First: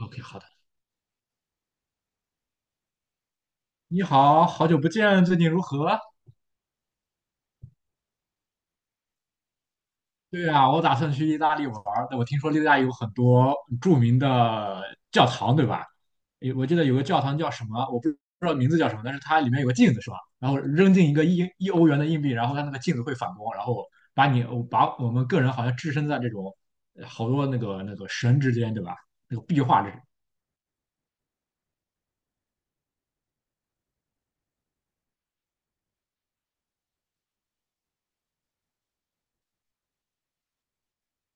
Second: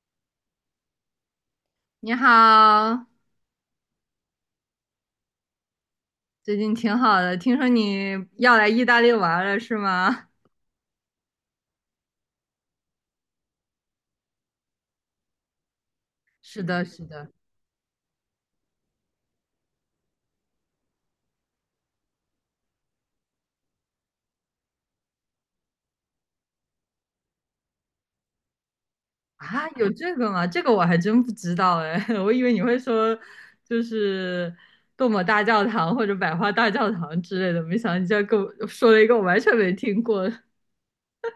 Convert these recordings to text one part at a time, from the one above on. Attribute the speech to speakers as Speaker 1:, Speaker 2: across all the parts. Speaker 1: OK，好的。
Speaker 2: 你好，
Speaker 1: 你好，好久不见，最近如何？
Speaker 2: 最近挺好的，听说你要来意大利玩了是吗？
Speaker 1: 对啊，我打算去意大利玩儿，但我听说意大利有很多著名的教堂，对吧？
Speaker 2: 是
Speaker 1: 我记
Speaker 2: 的，
Speaker 1: 得有个
Speaker 2: 是
Speaker 1: 教
Speaker 2: 的。
Speaker 1: 堂叫什么，我不知道名字叫什么，但是它里面有个镜子，是吧？然后扔进一个一欧元的硬币，然后它那个镜子会反光，然后把我们个人好像置身在这种好多那个神之间，对吧？那个壁
Speaker 2: 啊，
Speaker 1: 画
Speaker 2: 有
Speaker 1: 之
Speaker 2: 这个吗？这个我还真不知道哎，我以为你会说就是杜姆大教堂或者百花大教堂之类的，没想到你竟然跟我说了一个我完全没听过。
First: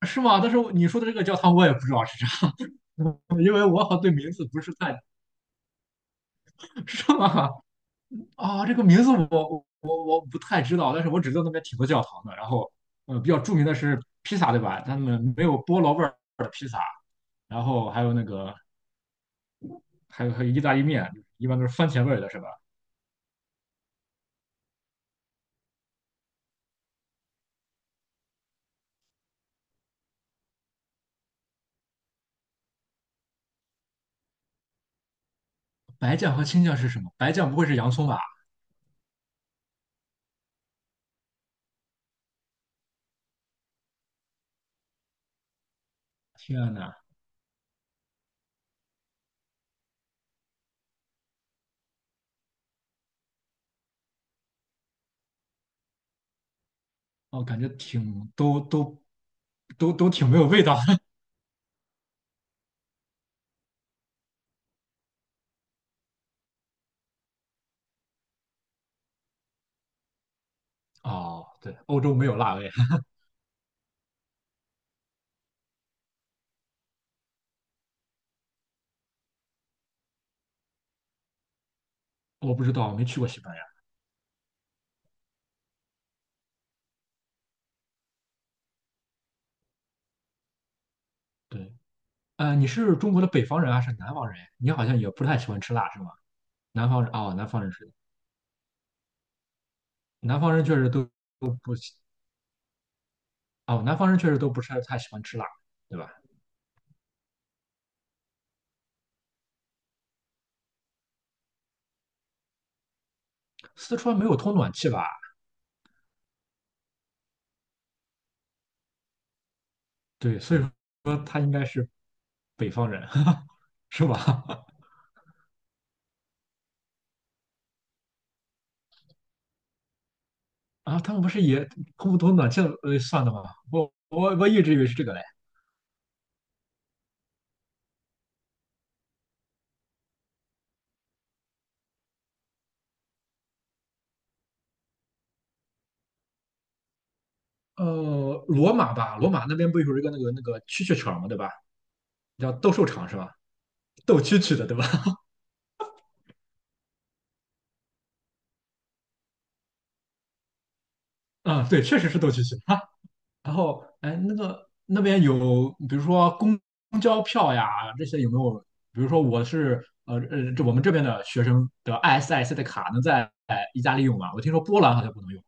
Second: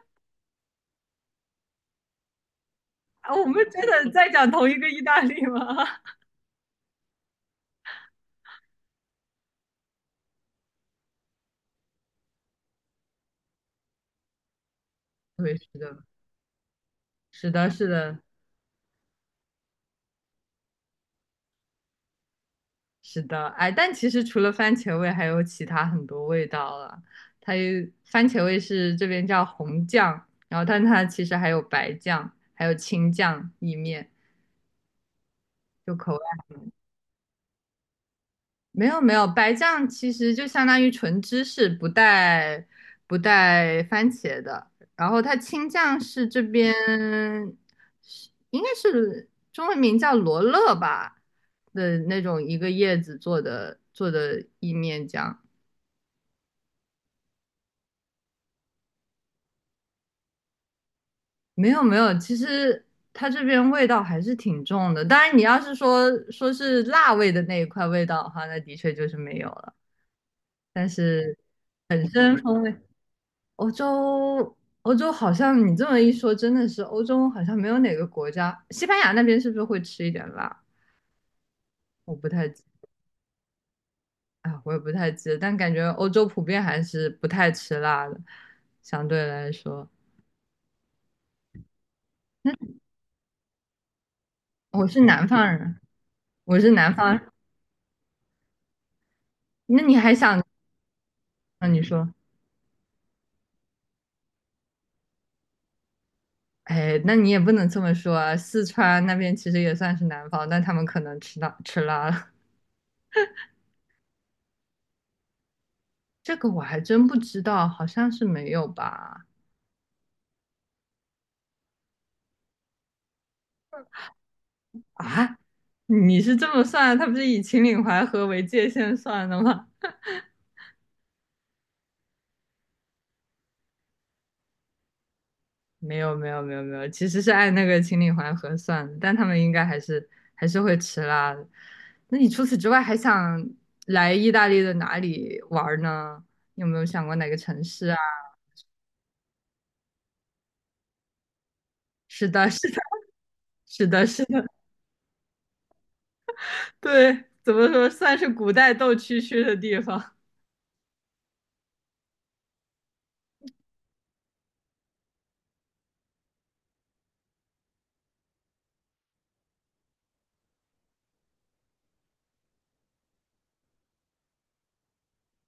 Speaker 1: 是吗？但是你说的这个教堂我也不知道是啥，
Speaker 2: 我
Speaker 1: 因
Speaker 2: 们
Speaker 1: 为我
Speaker 2: 真
Speaker 1: 好
Speaker 2: 的
Speaker 1: 像对
Speaker 2: 在
Speaker 1: 名字
Speaker 2: 讲
Speaker 1: 不
Speaker 2: 同
Speaker 1: 是
Speaker 2: 一个
Speaker 1: 太
Speaker 2: 意大利吗？
Speaker 1: 是吗？啊，这个名字我不太知道，但是我只知道那边挺多教堂的。然后，比较著名的是披萨，对吧？他们 没
Speaker 2: 对，
Speaker 1: 有菠萝味儿的披萨，然后还有
Speaker 2: 是
Speaker 1: 那个，还有意大利面，一般都是番茄味儿的，是吧？
Speaker 2: 是的，哎，但其实除了番茄味，还有其他很多味道了。它有番茄味是这边叫红酱，然后但它其实还有白酱，还有青酱意面，就口
Speaker 1: 白酱
Speaker 2: 味。
Speaker 1: 和青酱是什么？白酱不会是洋葱吧？
Speaker 2: 没有没有，白酱其实就相当于纯芝士，不带番茄的。然后它青酱是这边
Speaker 1: 天呐，
Speaker 2: 是应该是中文名叫罗勒吧的那种一个叶子做的意面酱。
Speaker 1: 哦，感觉挺都挺没有味道的。
Speaker 2: 没有没有，其实它这边味道还是挺重的。当然，你要是说是辣味的那一块味道的话，那的确就是没有了。但 是
Speaker 1: 哦，对，欧洲没
Speaker 2: 真
Speaker 1: 有辣
Speaker 2: 风
Speaker 1: 味，
Speaker 2: 味，欧洲欧洲好像你这么一说，真的是欧洲好像没有哪个国家，西班牙那边是不是会吃一点辣？我不 太
Speaker 1: 我
Speaker 2: 记，
Speaker 1: 不知道，我没去过西班牙。
Speaker 2: 啊，我也不太记得，但感觉欧洲普遍还是不太吃辣的，相对来说。
Speaker 1: 对，
Speaker 2: 那
Speaker 1: 你是中国的北方人还是南方人？你好
Speaker 2: 我
Speaker 1: 像
Speaker 2: 是
Speaker 1: 也不
Speaker 2: 南
Speaker 1: 太喜
Speaker 2: 方
Speaker 1: 欢吃
Speaker 2: 人，
Speaker 1: 辣，是吗？
Speaker 2: 我是
Speaker 1: 南
Speaker 2: 南
Speaker 1: 方人
Speaker 2: 方人。
Speaker 1: 哦，南方人是。
Speaker 2: 那你还
Speaker 1: 南
Speaker 2: 想？
Speaker 1: 方人确实都
Speaker 2: 那
Speaker 1: 不
Speaker 2: 你
Speaker 1: 喜
Speaker 2: 说。
Speaker 1: 哦，南方人确实都不是太喜欢吃辣，对吧？
Speaker 2: 哎，那你也不能这么说啊，四川那边其实也算是南方，但他们可能吃辣了。
Speaker 1: 四川没有通暖气吧？
Speaker 2: 这个我还真不知道，好像是没有吧？
Speaker 1: 对，所以说北方人 是吧？
Speaker 2: 啊，你是这么算？他不是以秦岭淮河为界限算的吗？
Speaker 1: 啊，他们不是也通不通暖气算的吗？我一直以为是这个嘞。
Speaker 2: 没有没有没有没有，其实是按那个秦岭淮河算的，但他们应该还是会吃辣的。那你除此之外还想来意大利的哪里玩儿呢？你有没有想过哪个城市啊？
Speaker 1: 罗马吧，罗马那边不有一个那个蛐蛐场嘛，对吧？
Speaker 2: 是的，
Speaker 1: 叫
Speaker 2: 是
Speaker 1: 斗
Speaker 2: 的，
Speaker 1: 兽场是吧？
Speaker 2: 是的，
Speaker 1: 斗
Speaker 2: 是
Speaker 1: 蛐
Speaker 2: 的。
Speaker 1: 蛐的对吧？
Speaker 2: 对，怎么说算是古代斗蛐蛐的地方？
Speaker 1: 啊、对，确实是斗蛐蛐。然后，哎，那个那边有，比如说公交票呀，这些有没有？比如说我是这我们这边的学生的 ISIC 的卡能在意大利用吗？我听说波兰好像不能用，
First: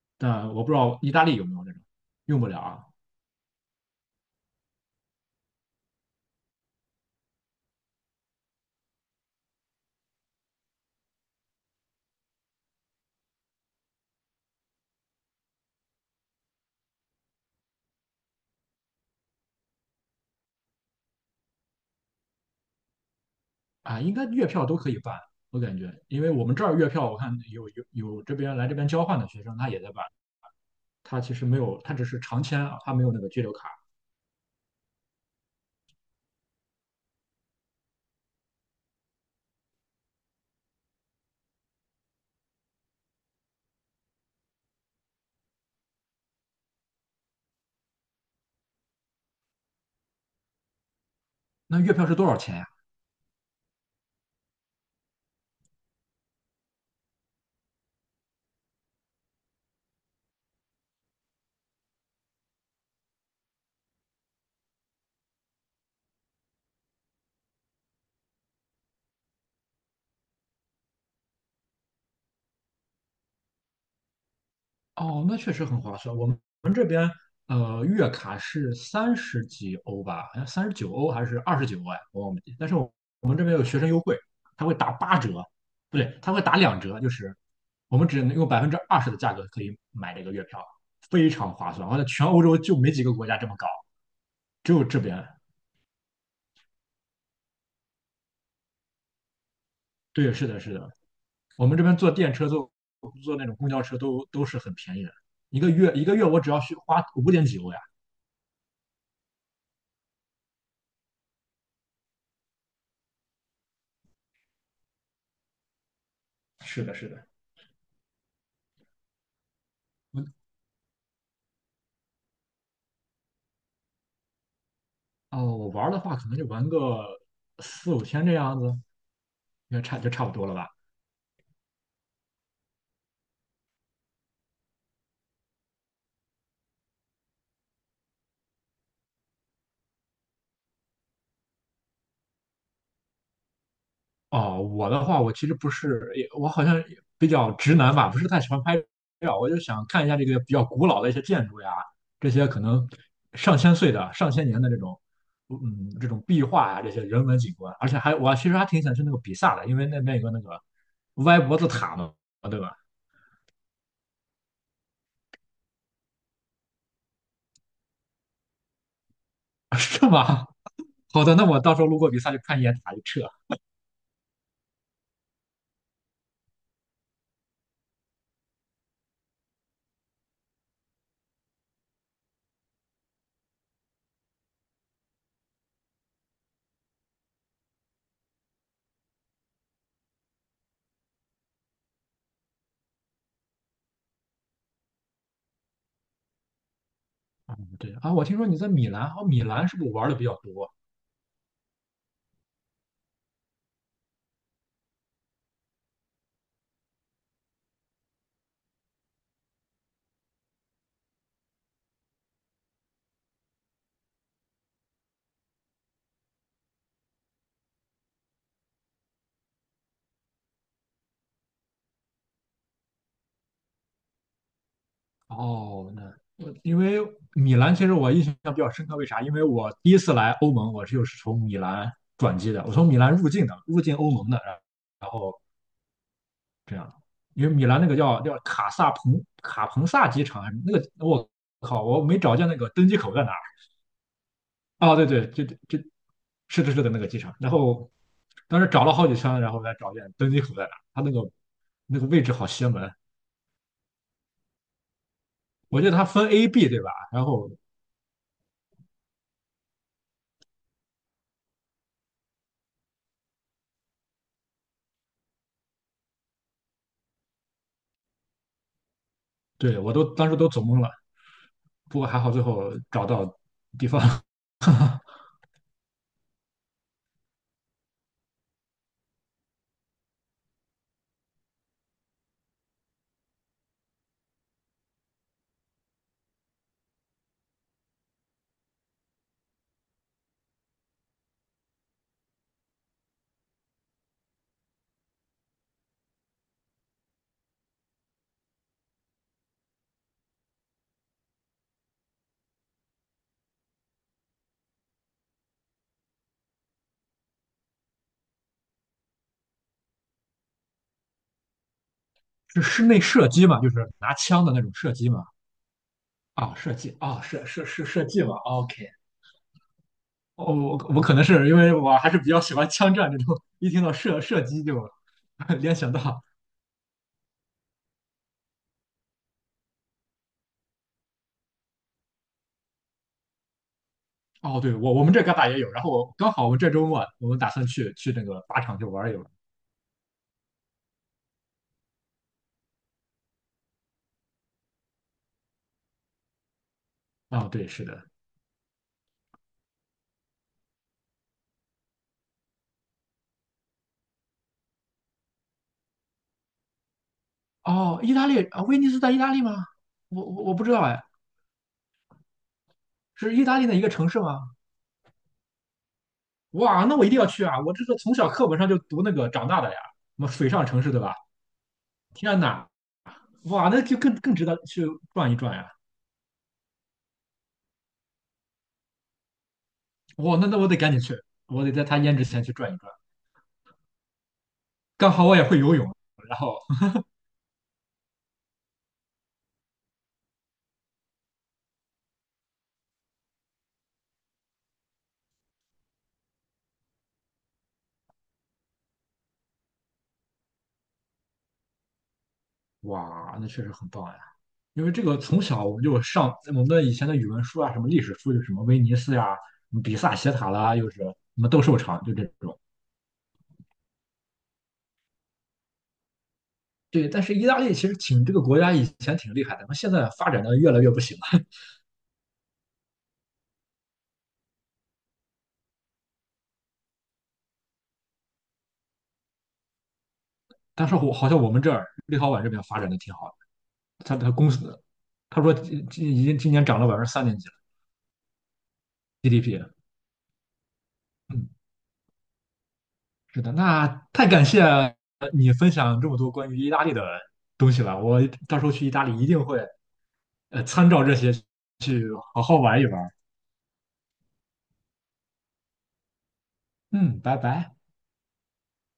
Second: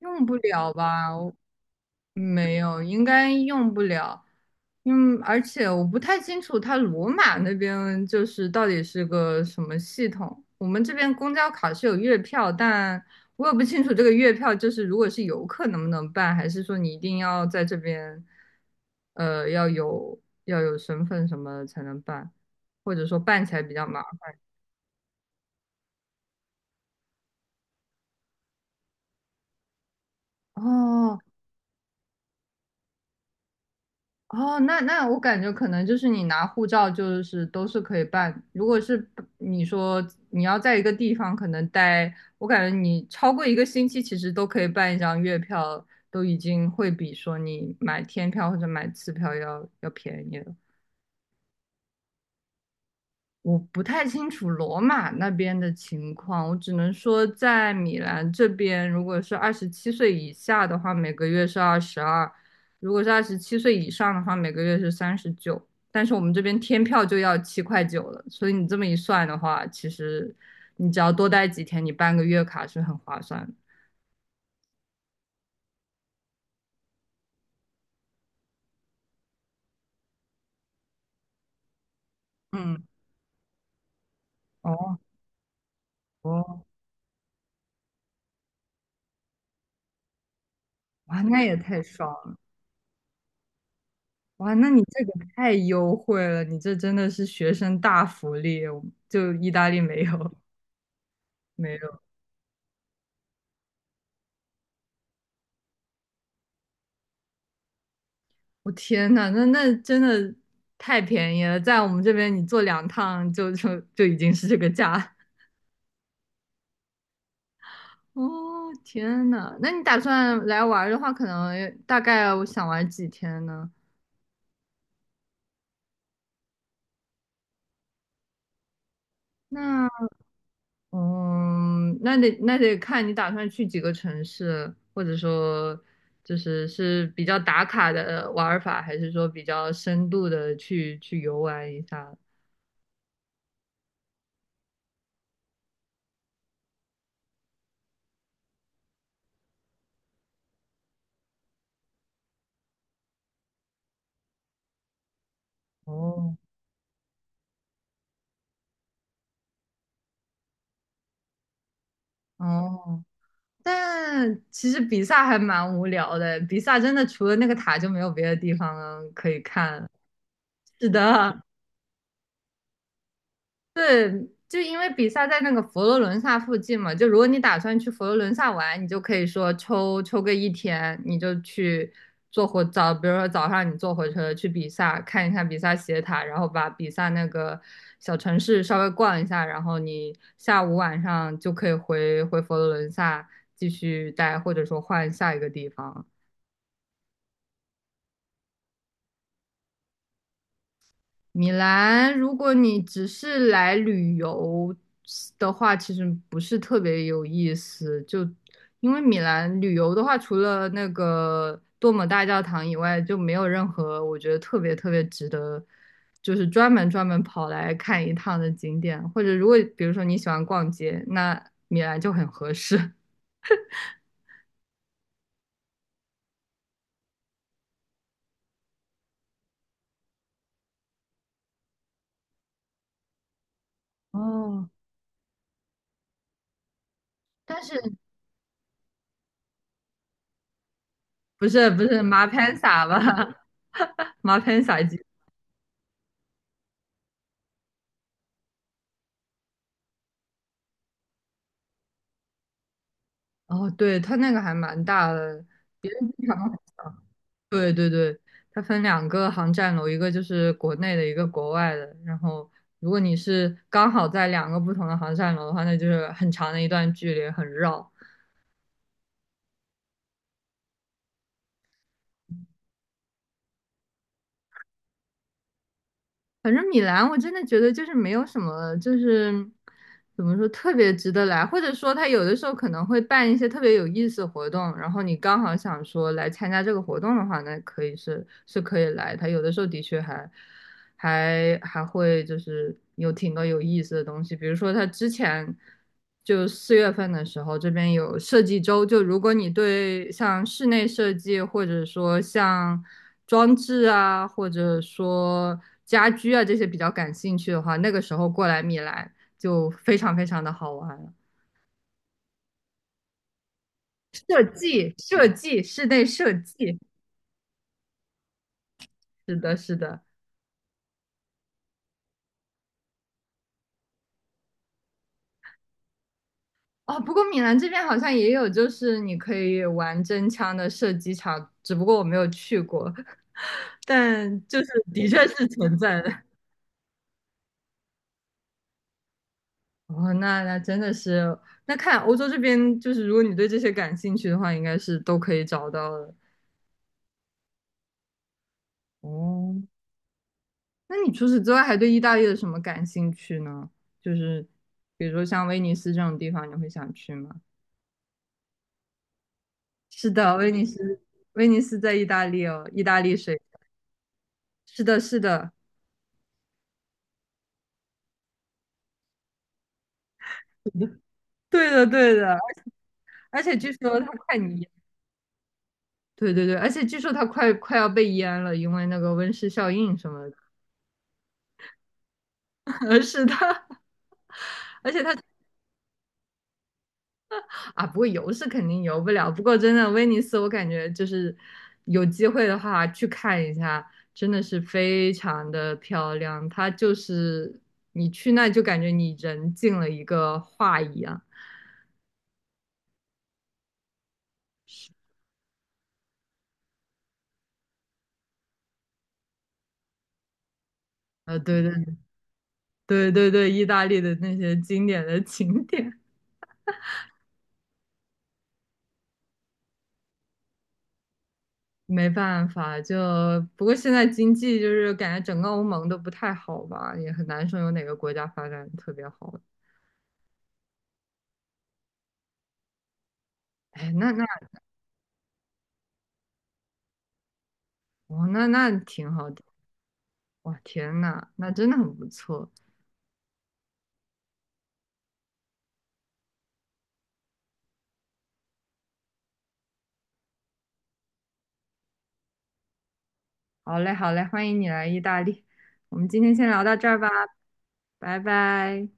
Speaker 2: 用不
Speaker 1: 但我不
Speaker 2: 了
Speaker 1: 知道意
Speaker 2: 吧？
Speaker 1: 大
Speaker 2: 我
Speaker 1: 利有没有这种，用不
Speaker 2: 没
Speaker 1: 了
Speaker 2: 有，
Speaker 1: 啊
Speaker 2: 应该用不了。嗯，而且我不太清楚它罗马那边就是到底是个什么系统。我们这边公交卡是有月票，但我也不清楚这个月票就是如果是游客能不能办，还是说你一定要在这边，要有身份什么才能办，或者说办起来比较
Speaker 1: 啊，
Speaker 2: 麻
Speaker 1: 应该
Speaker 2: 烦。
Speaker 1: 月票都可以办，我感觉，因为我们这儿月票我看有这边来这边交换的学生他也在办，
Speaker 2: 哦，
Speaker 1: 他其实没有，他只是长签啊，他没有那个居留卡。
Speaker 2: 哦，那那我感觉可能就是你拿护照就是都是可以办，如果是不你说你要在一个地方可能待，我感觉你超过一个星期其实都可以办一张月票，都已经会比说你买天票或者买次票要便宜了。
Speaker 1: 那月票是多少钱呀？
Speaker 2: 我不太清楚罗马那边的情况，我只能说在米兰这边，如果是二十七岁以下的话，每个月是22；如果是二十七岁以上的话，每个月是39。但是我们这边天票就要7块9了，所以你这么一算的话，其实你只要多待几天，你办个月卡是很划算的。
Speaker 1: 哦，那确实很划算。我们月卡是三十几欧吧，好像39欧还是29欧呀，我忘记。但是
Speaker 2: 嗯，
Speaker 1: 我有学生优惠，他会打
Speaker 2: 哦
Speaker 1: 八折，不对，他会打
Speaker 2: 哦，
Speaker 1: 两折，就是我们只能用20%的价格可以买这个月票，
Speaker 2: 哇，
Speaker 1: 非
Speaker 2: 那
Speaker 1: 常
Speaker 2: 也
Speaker 1: 划
Speaker 2: 太
Speaker 1: 算。我在
Speaker 2: 爽
Speaker 1: 全
Speaker 2: 了！
Speaker 1: 欧洲就没几个国家这么搞，
Speaker 2: 哇，那
Speaker 1: 只
Speaker 2: 你
Speaker 1: 有这
Speaker 2: 这个
Speaker 1: 边。
Speaker 2: 太优惠了，你这真的是学生大福利，就意大利没
Speaker 1: 对，
Speaker 2: 有。
Speaker 1: 是的，是的，我
Speaker 2: 没
Speaker 1: 们这边
Speaker 2: 有，
Speaker 1: 坐电车、坐那种公交车都是很便宜的，一个月一个月我只要去花五点几欧呀。
Speaker 2: 我天呐，那那真的太便宜了，在我们这边你坐两趟就已经是这个价。
Speaker 1: 是的，是的，
Speaker 2: 哦，天呐，那你打
Speaker 1: 我
Speaker 2: 算来玩的话，可能大概我想玩几天呢？
Speaker 1: 哦，我玩的话可能就玩个四五天这样子。应该
Speaker 2: 那
Speaker 1: 差不多了吧？
Speaker 2: 嗯，那得看你打算去几个城市，或者说就是是比较打卡的玩儿法，还是说比较深度的去游玩一下？
Speaker 1: 哦，我的话，我其实不是，也我好像也比较直男吧，不是太喜欢拍照，我就想看一下这个比较古老的一些建筑呀，这些可能上千岁的、上千年的这种，嗯，这种
Speaker 2: 哦。
Speaker 1: 壁画呀，这些人文景观，而且还我其实还挺想去那个比萨的，因为那边有个那个歪脖子塔嘛，对吧？
Speaker 2: 哦，但其实比萨还蛮无聊的，比萨真的除了那个塔就没有别的地方可以 看。
Speaker 1: 是吗？
Speaker 2: 是
Speaker 1: 好的，
Speaker 2: 的，
Speaker 1: 那我到时候路过比萨就看一眼塔就撤。
Speaker 2: 对，就因为比萨在那个佛罗伦萨附近嘛，就如果你打算去佛罗伦萨玩，你就可以说抽个1天，你就去坐火早，比如说早上你坐火车去比萨看一看比萨斜塔，然后把比萨那个小城市稍微逛一下，然后你下午晚上就可以回佛罗伦萨继续待，或者说换下一个地方。
Speaker 1: 嗯，对啊，我听说你在米兰，哦，米兰是不是玩的比较多？
Speaker 2: 米兰，如果你只是来旅游的话，其实不是特别有意思。就因为米兰旅游的话，除了那个多姆大教堂以外，就没有任何我觉得特别值得，就是专门跑来看一趟的景点。或者如果比如说你喜欢逛街，那米兰就很合适。
Speaker 1: 哦，那我因为米兰其实我印象比较深刻，为啥？因为我第一次来欧盟，我就是从米兰转机的，我从米兰入境的，入境欧盟的，然
Speaker 2: 哦，
Speaker 1: 然后这样，因为
Speaker 2: 但
Speaker 1: 米
Speaker 2: 是
Speaker 1: 兰那个叫卡萨彭卡彭萨机场，那个我
Speaker 2: 不
Speaker 1: 靠，我
Speaker 2: 是
Speaker 1: 没
Speaker 2: 马
Speaker 1: 找见
Speaker 2: 潘
Speaker 1: 那个
Speaker 2: 萨
Speaker 1: 登机
Speaker 2: 吧？
Speaker 1: 口在哪儿。
Speaker 2: 马潘萨
Speaker 1: 哦，
Speaker 2: 基。
Speaker 1: 对对，这是的是的那个机场，然后当时找了好几圈，然后才找见登机口在哪儿，它那个位置好邪门，
Speaker 2: 哦，对，它那个还蛮大的。
Speaker 1: 我记得它分 A、B 对吧？然后
Speaker 2: 对对对，它分两个航站楼，一个就是国内的，一个国外的。然后，如果你是刚好在两个不同的航站楼的话，那就是很长的一段距离，很绕。
Speaker 1: 对我都当时都走懵了。不过还好最后找到地方，
Speaker 2: 反正米兰，我真的觉得就是没有什么，就是怎么说特别值得来，或者说他有的时候可能会办一些特别有意思的活动，然后你刚好想说来参加这个活动的话，那可以可以来。他有的时候的确还会就是有挺多有意思的东西，比如说他之前就4月份的时候，这边有设计周，就如果你对像室内设计或者说像装置啊，或者说家居啊这些比较感兴趣的话，那个时候过来米兰就非常非常的好玩了。
Speaker 1: 是室内射击嘛，就是拿
Speaker 2: 设
Speaker 1: 枪的那种
Speaker 2: 计，
Speaker 1: 射击嘛。
Speaker 2: 设计，室内设
Speaker 1: 啊，射
Speaker 2: 计，
Speaker 1: 击啊，射击嘛。OK,
Speaker 2: 是的，是的。
Speaker 1: 哦，我可能是因为我还是比较喜欢枪战这种，一听到射击就 联想到。
Speaker 2: 哦，不过米兰这边好像也有，就是你可以玩真枪的射击场，只不过我没有去过，但
Speaker 1: 哦，
Speaker 2: 就是
Speaker 1: 对，我我
Speaker 2: 的
Speaker 1: 们这
Speaker 2: 确
Speaker 1: 旮
Speaker 2: 是
Speaker 1: 瘩也有，
Speaker 2: 存
Speaker 1: 然后
Speaker 2: 在的。
Speaker 1: 我 刚好我们这周末啊我们打算去那个靶场去玩一玩。
Speaker 2: 哦，那那真的是，那看欧洲这边，就是如果你对这些感兴趣的话，应该是都可以找到的。
Speaker 1: 啊，对，是的。
Speaker 2: 哦，那你除此之外还对意大利的什么感兴趣呢？就是比如说像威尼斯这种地方，你会想去吗？
Speaker 1: 哦，意大利啊，威尼斯在意大利吗？
Speaker 2: 是
Speaker 1: 我
Speaker 2: 的，
Speaker 1: 我
Speaker 2: 威
Speaker 1: 我
Speaker 2: 尼
Speaker 1: 不知道
Speaker 2: 斯，
Speaker 1: 哎，
Speaker 2: 威尼斯在意大利哦，意大利
Speaker 1: 是
Speaker 2: 水。
Speaker 1: 意大利的一个城市吗？
Speaker 2: 是的，是的，
Speaker 1: 哇，那我一定要去啊！我这个从小课本上就读那个长大的呀，什么水上城市，对吧？
Speaker 2: 对的，对的。
Speaker 1: 天哪，
Speaker 2: 而且
Speaker 1: 哇，
Speaker 2: 据
Speaker 1: 那就
Speaker 2: 说它
Speaker 1: 更
Speaker 2: 快
Speaker 1: 值得
Speaker 2: 淹，
Speaker 1: 去转一转呀！
Speaker 2: 对对对，而且据说它快要被淹了，因为那个温室效应什么的。
Speaker 1: 哇，那我得赶紧去，我得在他淹之前去转一转。
Speaker 2: 是的
Speaker 1: 刚好我也会游泳，然后
Speaker 2: 啊，不过游是肯定游不了。不过真的威尼斯，我感觉就是有机会的话去看一下，真的是非常的漂亮。它就是你去那就感觉你人进了一个画一样。
Speaker 1: 哇，那确实很棒呀！因为这个从小我们就上我们的以前的语文书啊，什么历史书，就什么威尼斯呀、什么比萨斜塔啦，又是什
Speaker 2: 呃，
Speaker 1: 么斗兽场，就这种。
Speaker 2: 对对意大利的那些经典的景点。
Speaker 1: 对，但是意大利其实挺这个国家以前挺厉害的，那现在发展的越来越不行了。
Speaker 2: 没办法，就不过现在经济就是感觉整个欧盟都不太好吧，也很难说有哪个国家发展特别好。
Speaker 1: 但是我好像我们这儿立陶宛这边发展的挺好的，
Speaker 2: 哎，那
Speaker 1: 他
Speaker 2: 那
Speaker 1: 他公司他说今已经今年涨了百分之三点几了
Speaker 2: 哦，那那挺好的，
Speaker 1: GDP,
Speaker 2: 哇，天呐，
Speaker 1: 嗯，
Speaker 2: 那真的很不错。
Speaker 1: 是的，那太感谢你分享这么多关于意大利的东西了，我到时候去意大利一定会参照这些好好玩一玩，
Speaker 2: 好嘞，好嘞，欢迎你来意大利。我们今天先聊到这儿吧，
Speaker 1: 嗯，拜拜。
Speaker 2: 拜拜。